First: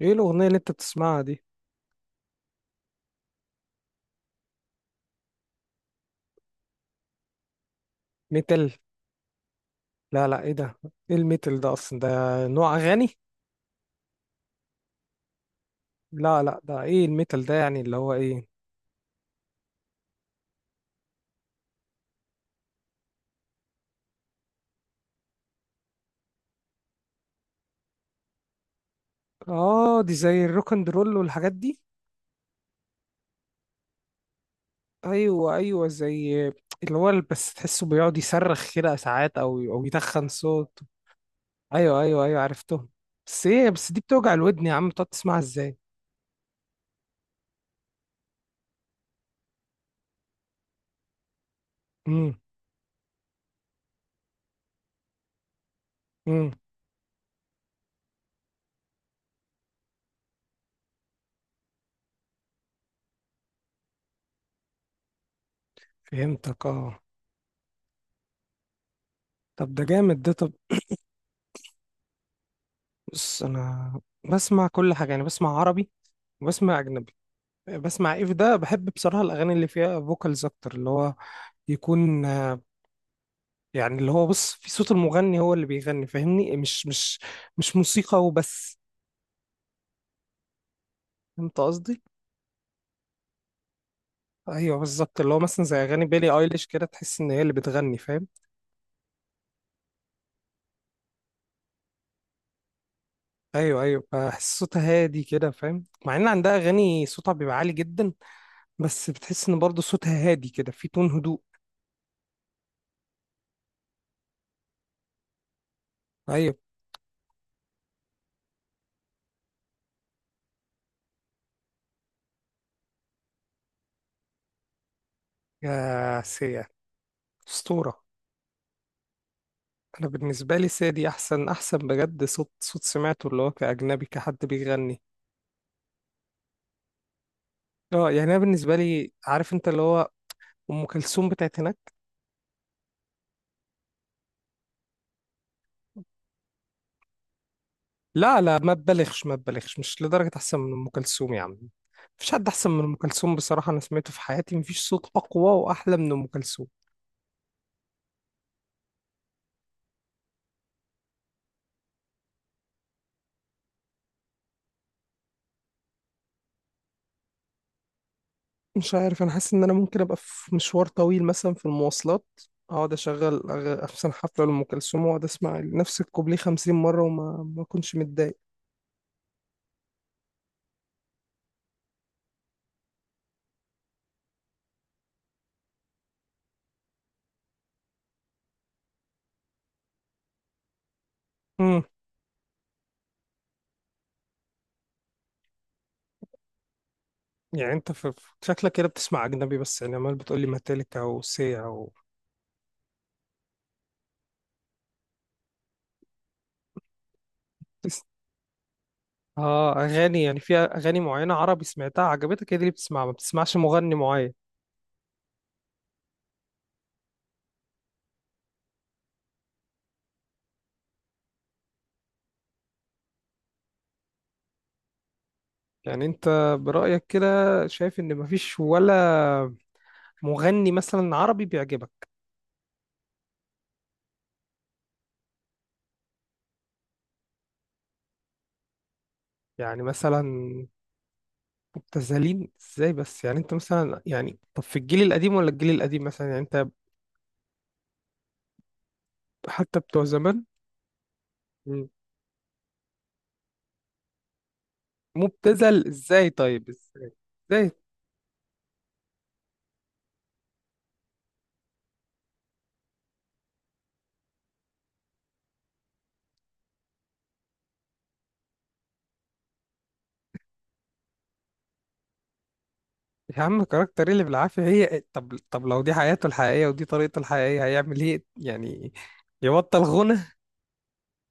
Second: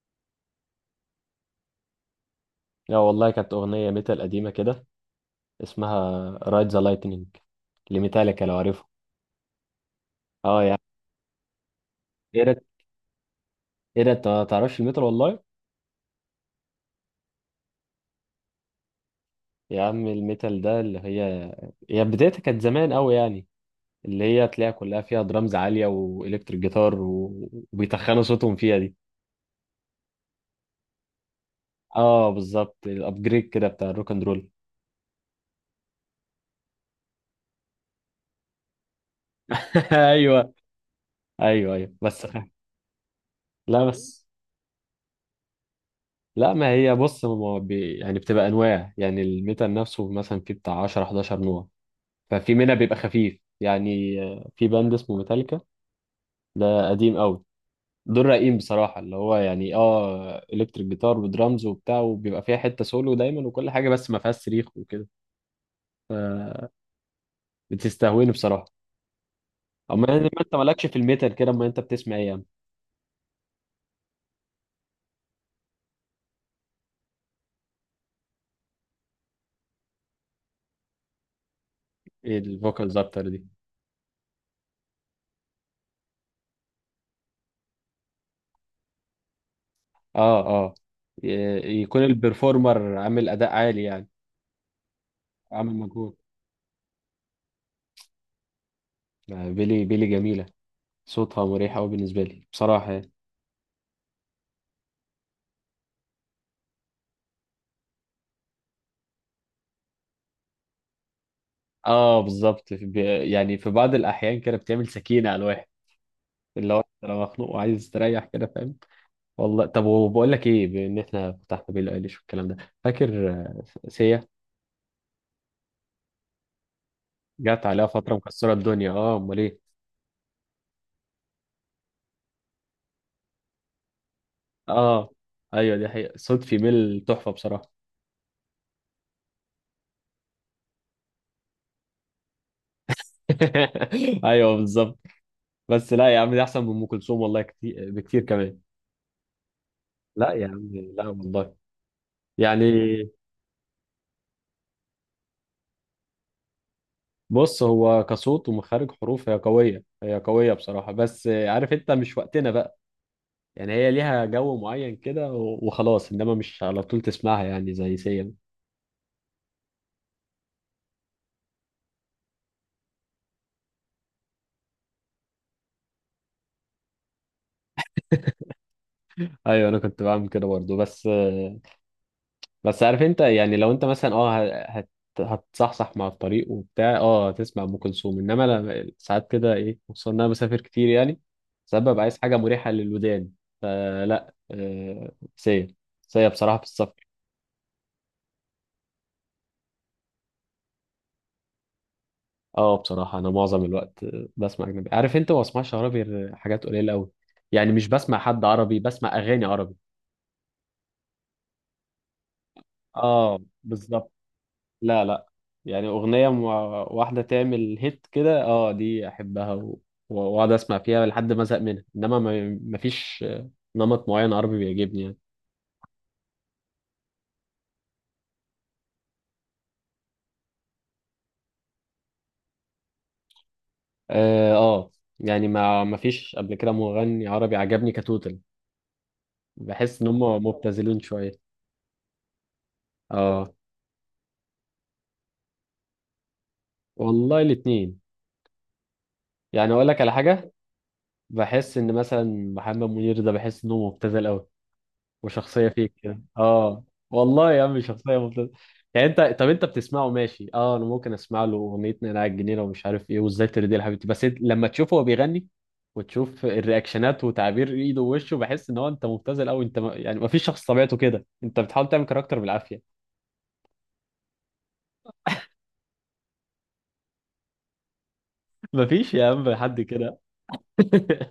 ايه الاغنيه اللي انت بتسمعها دي؟ لا والله كانت أغنية ميتال قديمة كده. اسمها رايد ذا لايتنينج لميتاليكا، لو ميتال؟ عارفها. لا لا، ايه اه يا ده؟ عم. ايه الميتال ده اصلا ده؟ ايه ده؟ نوع اغاني؟ ايه ده؟ انت ما تعرفش الميتال والله. لا لا، ده ايه الميتال ده يعني اللي هو ايه؟ يا عم الميتال ده، اللي هي بدايتها كانت زمان قوي يعني. اللي هي تلاقيها كلها فيها درامز عالية وإلكتريك جيتار وبيتخنوا صوتهم فيها دي. اه، دي زي الروك اند رول والحاجات دي. اه بالظبط، الابجريد كده بتاع الروك اند رول. ايوه ايوه، زي اللي هو بس تحسه بيقعد يصرخ كده ساعات او يتخن ايوه صوت. ايوه ايوه، ايوه ايوه بس ايوه، عرفتهم. بس ايه، لا بس دي بس. بتوجع الودن يا عم، بتقعد تسمعها ازاي؟ لا، ما هي بص، ما بي... يعني بتبقى انواع. يعني الميتال نفسه مثلا فيه بتاع 10 11 نوع. امم. ففي منها بيبقى خفيف يعني. في باند اسمه ميتاليكا، امم. ده قديم قوي. دول رايقين بصراحه، اللي هو يعني اه الكتريك جيتار ودرامز وبتاع، وبيبقى فيها حته سولو دايما وكل حاجه، بس ما فيهاش صريخ وكده. فهمتك اه. فبتستهويني بصراحه. طب ده اما جامد يعني ما ده، طب. انت مالكش في الميتال كده، اما انت بتسمع ايه يا عم؟ بص انا بسمع كل حاجه، يعني بسمع عربي وبسمع اجنبي. بسمع ايف ده، بحب بصراحة الأغاني اللي فيها فوكالز أكتر، اللي هو يكون ايه آه، الفوكالز اكتر دي؟ يعني اللي هو بص في صوت المغني هو اللي بيغني، فاهمني؟ مش موسيقى وبس. اه اه، فهمت قصدي؟ يكون البرفورمر عامل اداء عالي يعني. أيوه بالظبط، اللي هو مثلا عامل زي أغاني مجهود. بيلي أيليش كده، تحس إن هي اللي بتغني، فاهم؟ آه، بيلي، بيلي جميله، صوتها مريح قوي بالنسبه لي بصراحه يعني. أيوه أيوه، بحس صوتها هادي كده، فاهم؟ مع إن عندها أغاني صوتها بيبقى عالي جدا، بس بتحس إن برضه صوتها هادي كده، في تون هدوء. اه بالظبط، يعني في بعض الاحيان كده بتعمل سكينه على الواحد. أيوه. اللي هو انت لو مخنوق وعايز تريح كده، فاهم. والله طب، وبقول لك ايه بان احنا فتحنا بيلي ايليش والكلام ده، فاكر. سيا، يا سيا. جت عليها أسطورة. فتره مكسره الدنيا. اه، امال ايه. انا بالنسبه لي سادي احسن احسن بجد، صوت صوت سمعته اللي هو كاجنبي، كحد بيغني. اه ايوه، دي حقيقه، صوت فيميل تحفه بصراحه. اه. يعني انا بالنسبه لي، عارف انت، اللي هو ام كلثوم بتاعت هناك. ايوه بالظبط. بس لا يا عم، دي احسن من ام كلثوم والله، كتير بكتير لا لا، كمان. ما تبالغش ما تبالغش، مش لدرجه لا يا احسن عم، من ام لا كلثوم يا والله. عم. مفيش حد يعني احسن من ام كلثوم بصراحه، انا سمعته في حياتي مفيش صوت اقوى واحلى من ام كلثوم. بص، هو كصوت ومخارج حروف هي قوية، هي قوية بصراحة، بس عارف انت، مش وقتنا بقى. يعني هي ليها جو معين كده وخلاص، انما مش على طول تسمعها يعني، زي سيم. مش عارف، انا حاسس ان انا ممكن ابقى في مشوار طويل مثلا في المواصلات، اقعد اشغل احسن حفله لام كلثوم واقعد اسمع نفس الكوبليه 50 مره، وما ما اكونش متضايق. ايوه انا كنت بعمل كده برضه، بس بس عارف انت، يعني لو انت مثلا اه ه- هت هتصحصح مع الطريق وبتاع، اه هتسمع ام كلثوم، انما ساعات كده ايه، خصوصا ان انا مسافر كتير يعني. ساعات ببقى عايز حاجة مريحة للودان. فلا، سيم، سيم بصراحة في السفر. يعني انت شكلك كده بتسمع اجنبي بس، يعني عمال بتقولي ماتيليكا وسيا و... اه بصراحة أنا معظم الوقت بسمع أجنبي. عارف أنت، ما بسمعش عربي غير حاجات قليلة أوي. يعني مش بسمع حد عربي، بسمع أغاني عربي. اه اغاني، يعني في اغاني معينه عربي سمعتها عجبتك، هي دي اللي بتسمعها، ما اه بتسمعش مغني بالظبط. معين. لا لا، يعني أغنية واحدة تعمل هيت كده، اه دي أحبها وأقعد أسمع فيها لحد ما أزهق منها، إنما ما فيش نمط معين عربي بيعجبني يعني. يعني انت برايك كده شايف ان مفيش ولا مغني مثلا عربي بيعجبك؟ اه آه، يعني ما فيش قبل كده مغني عربي عجبني كتوتال. يعني بحس إن هم مثلا مبتذلين شوية. مبتذلين ازاي بس؟ يعني اه انت مثلا، يعني طب في الجيل القديم ولا الجيل القديم، مثلا يعني انت والله الاتنين. يعني حتى أقول لك بتوع على زمان. حاجة، بحس مم. ان مثلا محمد منير ده، بحس انه مبتذل قوي. وشخصيه مبتذل فيك كده، ازاي؟ طيب اه ازاي؟ والله يا ازاي؟ عم، شخصيه مبتذله. يعني انت، طب انت بتسمعه ماشي، اه انا ممكن اسمع له اغنيه، انا على الجنينه ومش عارف ايه وازاي ترضي يا حبيبتي، بس انت لما تشوفه هو بيغني وتشوف الرياكشنات وتعبير ايده ووشه، بحس ان هو، انت مبتذل قوي. انت ما... يعني ما فيش شخص طبيعته كده، انت بتحاول تعمل كاركتر بالعافيه. يا عم كاركتر ايه اللي بالعافية؟ هي إيه؟ طب، لو دي حياته الحقيقية ودي طريقته الحقيقية هيعمل ايه ما يعني؟ فيش يا عم يبطل حد غنى؟ كده.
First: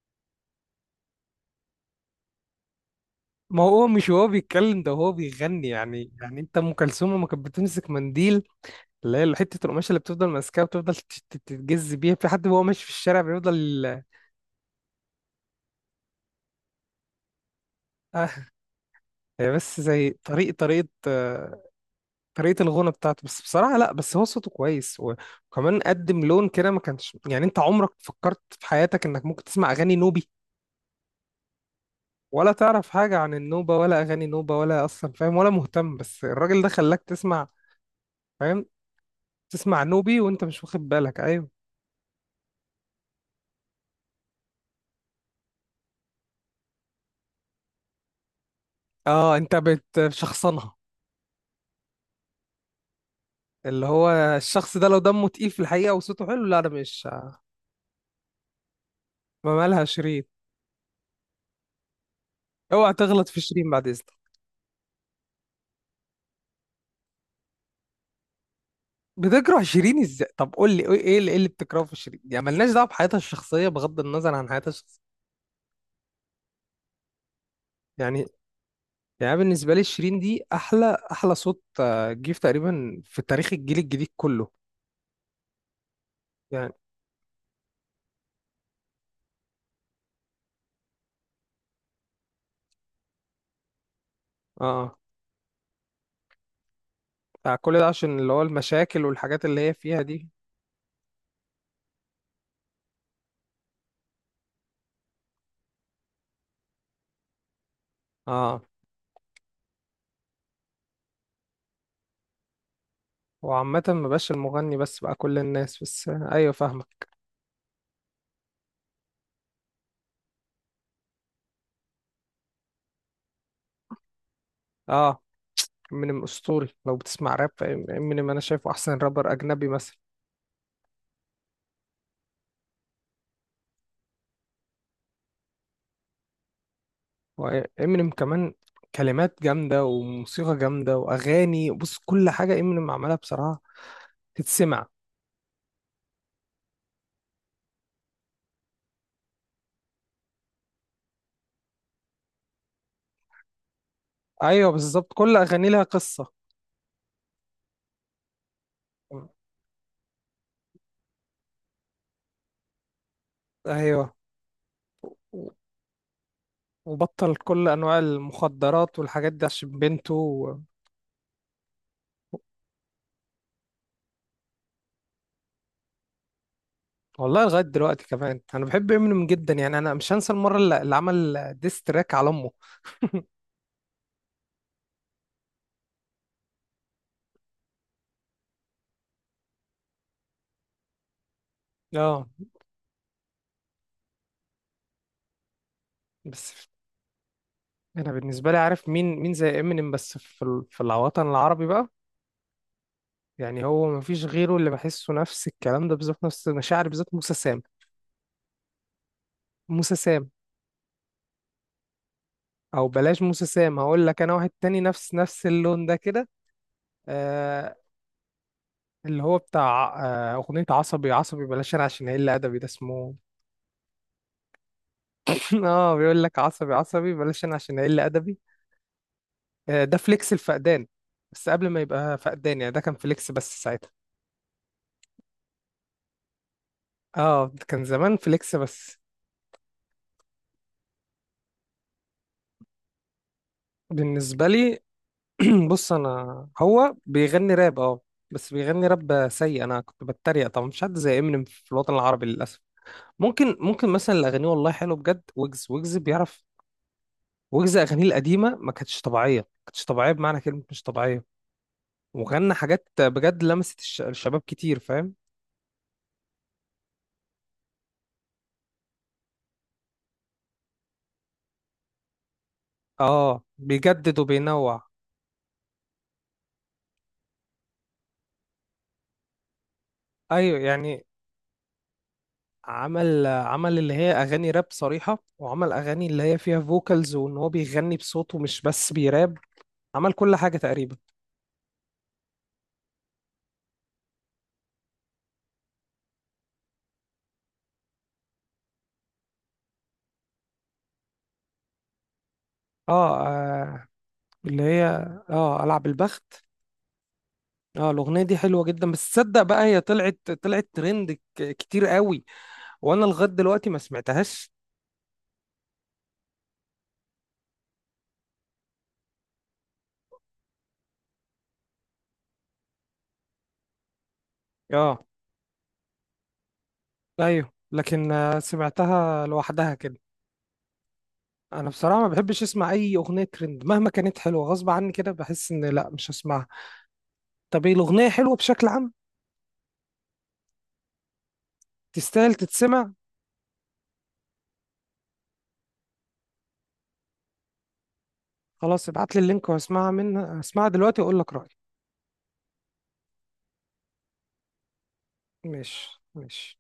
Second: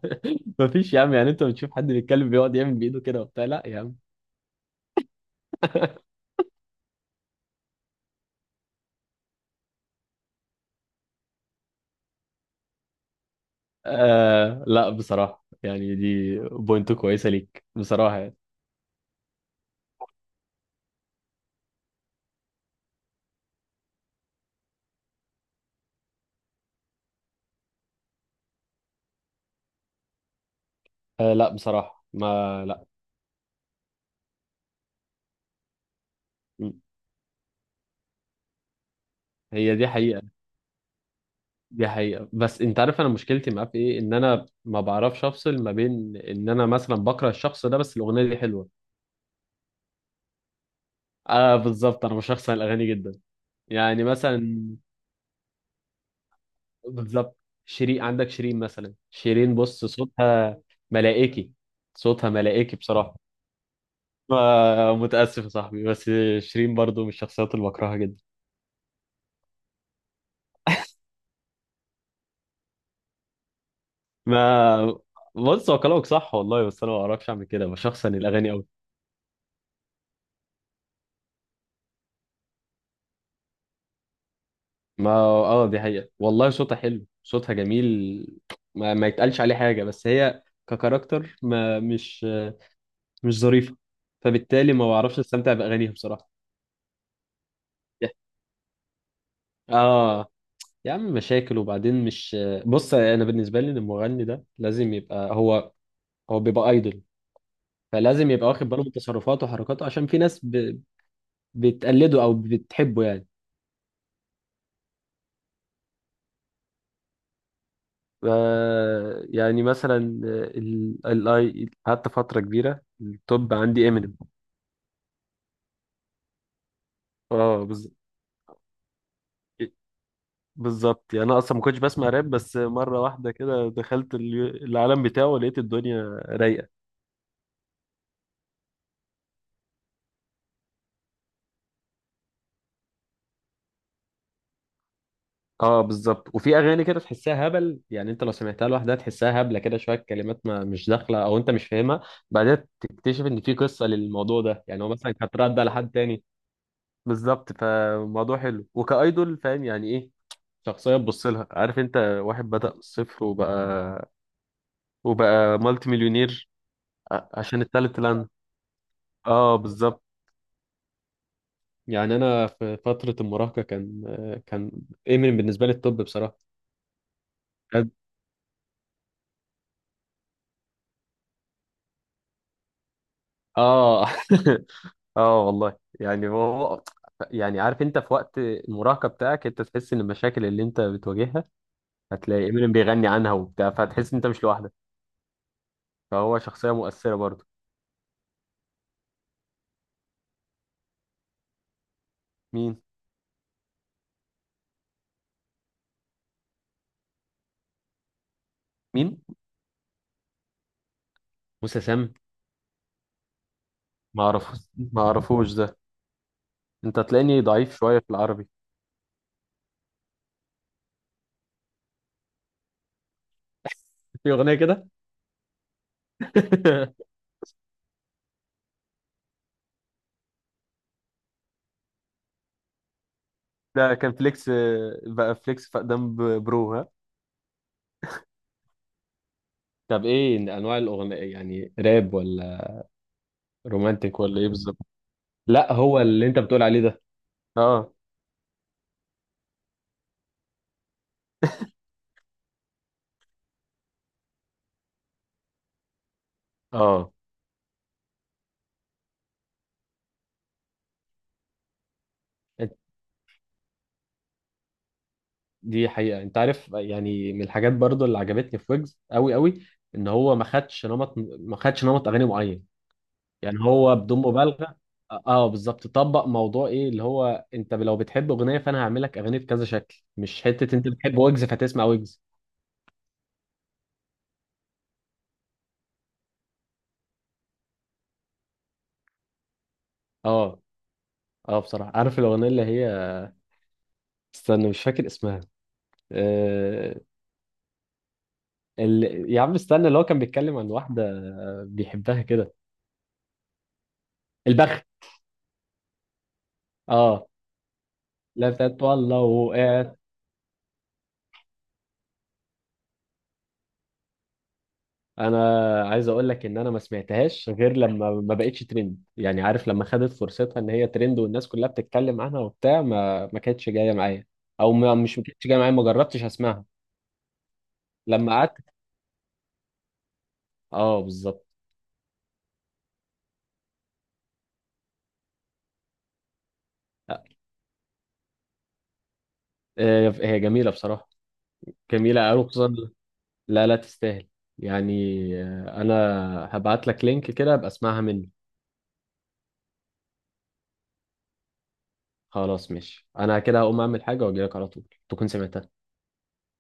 ما فيش يا عم. يعني انت بتشوف حد بيتكلم بيقعد يعمل بايده كده وبتاع؟ ما لا يا هو عم. مش هو بيتكلم، ده هو بيغني. يعني انت ام كلثوم لما كانت بتمسك منديل، اللي هي حتة القماشة اللي بتفضل ماسكاها وتفضل تتجز بيها في حد، وهو ماشي في الشارع بيفضل. آه لا بصراحة، يعني دي بوينت كويسة ليك بصراحة يعني. اه، هي بس زي طريق طريقة آه، طريقة الغنى بتاعته. بس بصراحة لا، بس هو صوته كويس وكمان قدم لون كده ما كانش، يعني انت عمرك فكرت في حياتك انك ممكن تسمع اغاني نوبي آه لا بصراحة، ولا ما لا. تعرف حاجة عن النوبة ولا أغاني نوبة ولا أصلا فاهم ولا مهتم، بس الراجل ده م- خلاك تسمع، فاهم؟ هي تسمع دي نوبي حقيقة. وأنت مش واخد بالك. أيوه. دي حقيقة، بس انت عارف انا مشكلتي معاه في ايه، ان انا ما بعرفش افصل ما بين ان انا مثلا بكره الشخص ده، بس الاغنية دي حلوة. أه أنت بتشخصنها. اه بالظبط، انا بشخصن الاغاني جدا. اللي يعني هو مثلا، الشخص ده لو دمه تقيل في الحقيقة وصوته حلو، لا أنا مش. بالظبط. شيرين، عندك شيرين مثلا، ما شيرين مالها بص، شيرين؟ صوتها ملائكي، صوتها ملائكي أوعى بصراحة. تغلط في شيرين بعد إذنك. آه، متأسف يا صاحبي، بس شيرين برضو من الشخصيات اللي بكرهها جدا. بتكره شيرين إزاي؟ طب قول لي إيه اللي، إيه اللي بتكرهه في شيرين يعني؟ ملناش دعوة بحياتها الشخصية، بغض النظر عن حياتها الشخصية. ما بص، هو كلامك صح والله، بس انا ما بعرفش اعمل كده، بشخصن يعني الاغاني قوي. يعني أنا بالنسبة لي شيرين دي أحلى أحلى صوت آه، جه في تقريبا في تاريخ الجيل الجديد كله. ما اه، دي حقيقة والله، يعني صوتها حلو، صوتها جميل. ما يتقالش عليه حاجة، بس هي ككاركتر ما مش ظريفة. اه فبالتالي ما آه. بعرفش استمتع باغانيها بصراحة. بتاع كل ده عشان اللي هو المشاكل والحاجات اللي هي فيها دي. اه يا عم، مشاكل وبعدين مش. بص، انا بالنسبه لي إن المغني ده لازم يبقى هو بيبقى ايدل. فلازم يبقى اه. واخد باله من تصرفاته وحركاته، عشان في ناس بتقلده او بتحبه يعني. وعامة ما بقاش المغني بس، بقى كل الناس بس آه، ايوه فاهمك. يعني مثلا، الاي قعدت فترة كبيرة التوب عندي امينيم. اه. امينيم اسطوري لو بتسمع راب. اه امينيم انا شايفه احسن رابر اجنبي مثلا. بالظبط، يعني انا اصلا ما كنتش بسمع راب، بس مرة واحدة كده دخلت العالم بتاعه، ولقيت الدنيا رايقة. وامينيم كمان، كلمات جامدة وموسيقى جامدة واغاني، بص كل حاجة امينيم عملها بصراحة تتسمع. اه بالظبط، وفي اغاني كده تحسها هبل. يعني انت لو سمعتها لوحدها تحسها هبلة كده، شوية كلمات ما مش داخلة او انت مش فاهمها، بعدين تكتشف ان في قصة للموضوع ده. ايوه يعني هو مثلا بالظبط، كانت كل راده اغاني لها لحد تاني. قصة. بالظبط، فموضوع حلو وكايدول. فاهم يعني ايه، شخصيه تبص لها، عارف انت، واحد بدأ من الصفر وبقى ايوه و- وبقى مالتي مليونير. وبطل عشان كل التالنت انواع اللي عنده. المخدرات والحاجات دي اه عشان بالظبط. بنته. يعني انا في فتره المراهقه كان امينيم بالنسبه لي التوب بصراحه. والله لغايه كان- دلوقتي كمان انا بحب امينيم جدا، يعني انا مش هنسى المره اللي عمل ديستراك على امه. اه اه والله. يعني هو، يعني عارف انت في وقت المراهقه بتاعك، انت تحس ان المشاكل اللي انت بتواجهها اه. هتلاقي امينيم بيغني عنها وبتاع، فهتحس ان انت مش لوحدك. فهو بس شخصيه مؤثره برضه. انا بالنسبه لي، عارف مين زي امينيم بس في في الوطن العربي بقى؟ مين يعني هو مفيش غيره اللي بحسه نفس الكلام ده بالظبط، نفس مشاعري بالظبط، موسى سام. مين موسى سام. موسى سام. او بلاش موسى سام، هقول لك ما انا واحد اعرفوش، تاني ما نفس اعرفوش ده. اللون ده كده. انت هتلاقيني ضعيف آه، شويه في العربي. اللي هو بتاع. آه، اغنيه عصبي عصبي بلاش انا عشان اقل ادبي، ده اسمه. في اغنيه كده؟ اه، بيقول لك عصبي عصبي بلاش انا عشان اقل ادبي. آه، ده فليكس الفقدان، بس قبل ما يبقى فقدان يعني، ده كان فليكس بس ساعتها. ده كان فليكس، بقى فليكس فقدام، برو ها. اه، كان زمان فليكس بس. طب ايه انواع الاغنيه، يعني راب ولا رومانتيك، ولا ايه، بالنسبة ايه بالظبط؟ لي لا بص هو اللي انت انا، بتقول عليه هو ده. بيغني راب اه اه. بس بيغني راب سيء، انا كنت بتريق طبعا، مش حد زي امينيم في الوطن العربي للاسف. ممكن مثلا اللي اغانيه والله حلو بجد، ويجز. ويجز بيعرف. اه. ويجز اغانيه القديمة ما كانتش طبيعية، ما كانتش طبيعية بمعنى كلمة مش طبيعية، وغنى أنت- حاجات بجد لمست الشباب كتير، فاهم؟ دي حقيقة، انت عارف، يعني من الحاجات برضو اللي عجبتني في ويجز قوي قوي، ان هو ما خدش نمط، ما خدش نمط اغاني معين. اه يعني هو بدون بيجدد مبالغه. وبينوع. اه بالظبط، طبق موضوع ايه اللي هو انت لو بتحب اغنيه، فانا هعمل لك اغاني بكذا شكل، مش ايوه حته انت يعني، بتحب ويجز فهتسمع ويجز. عمل عمل اللي هي اغاني راب صريحه، وعمل اغاني اللي هي فيها فوكالز، وان هو بيغني بصوته مش بس بيراب. عمل كل حاجه اه تقريبا. اه بصراحه، عارف الاغنيه اللي هي، استنى مش فاكر اسمها. آه... ال... يا عم استنى، اللي هو كان بيتكلم عن واحده بيحبها كده. اه، آه. اللي هي البخت. اه العب البخت. اه. اه، الاغنيه دي لا حلوه بتاعت جدا، بس تصدق والله. بقى هي طلعت ترند كتير قوي، وانا لغايه دلوقتي ما سمعتهاش. انا عايز اقول لك ان انا ما سمعتهاش غير لما ما بقتش ترند، يعني عارف لما خدت فرصتها ان هي ترند والناس كلها بتتكلم عنها وبتاع، ما كانتش جايه معايا. او اه ما كانتش جايه معايا، ما جربتش اسمعها. ايوه، لكن لما آه، قعدت، سمعتها لوحدها كده. اه بالظبط. انا بصراحه ما بحبش اسمع اي اغنيه ترند مهما كانت حلوه، غصب عني كده بحس ان لا مش هسمعها. طب ايه، الاغنيه حلوه بشكل عام؟ هي جميله بصراحه. جميله تستاهل قوي، خصوصا. تتسمع؟ لا لا، تستاهل. يعني انا هبعت لك لينك كده، ابقى اسمعها مني. خلاص ابعت لي اللينك واسمعها منها، اسمعها دلوقتي واقول لك رأيي. خلاص ماشي، انا كده هقوم اعمل حاجه واجي لك على طول، تكون سمعتها. ماشي ماشي.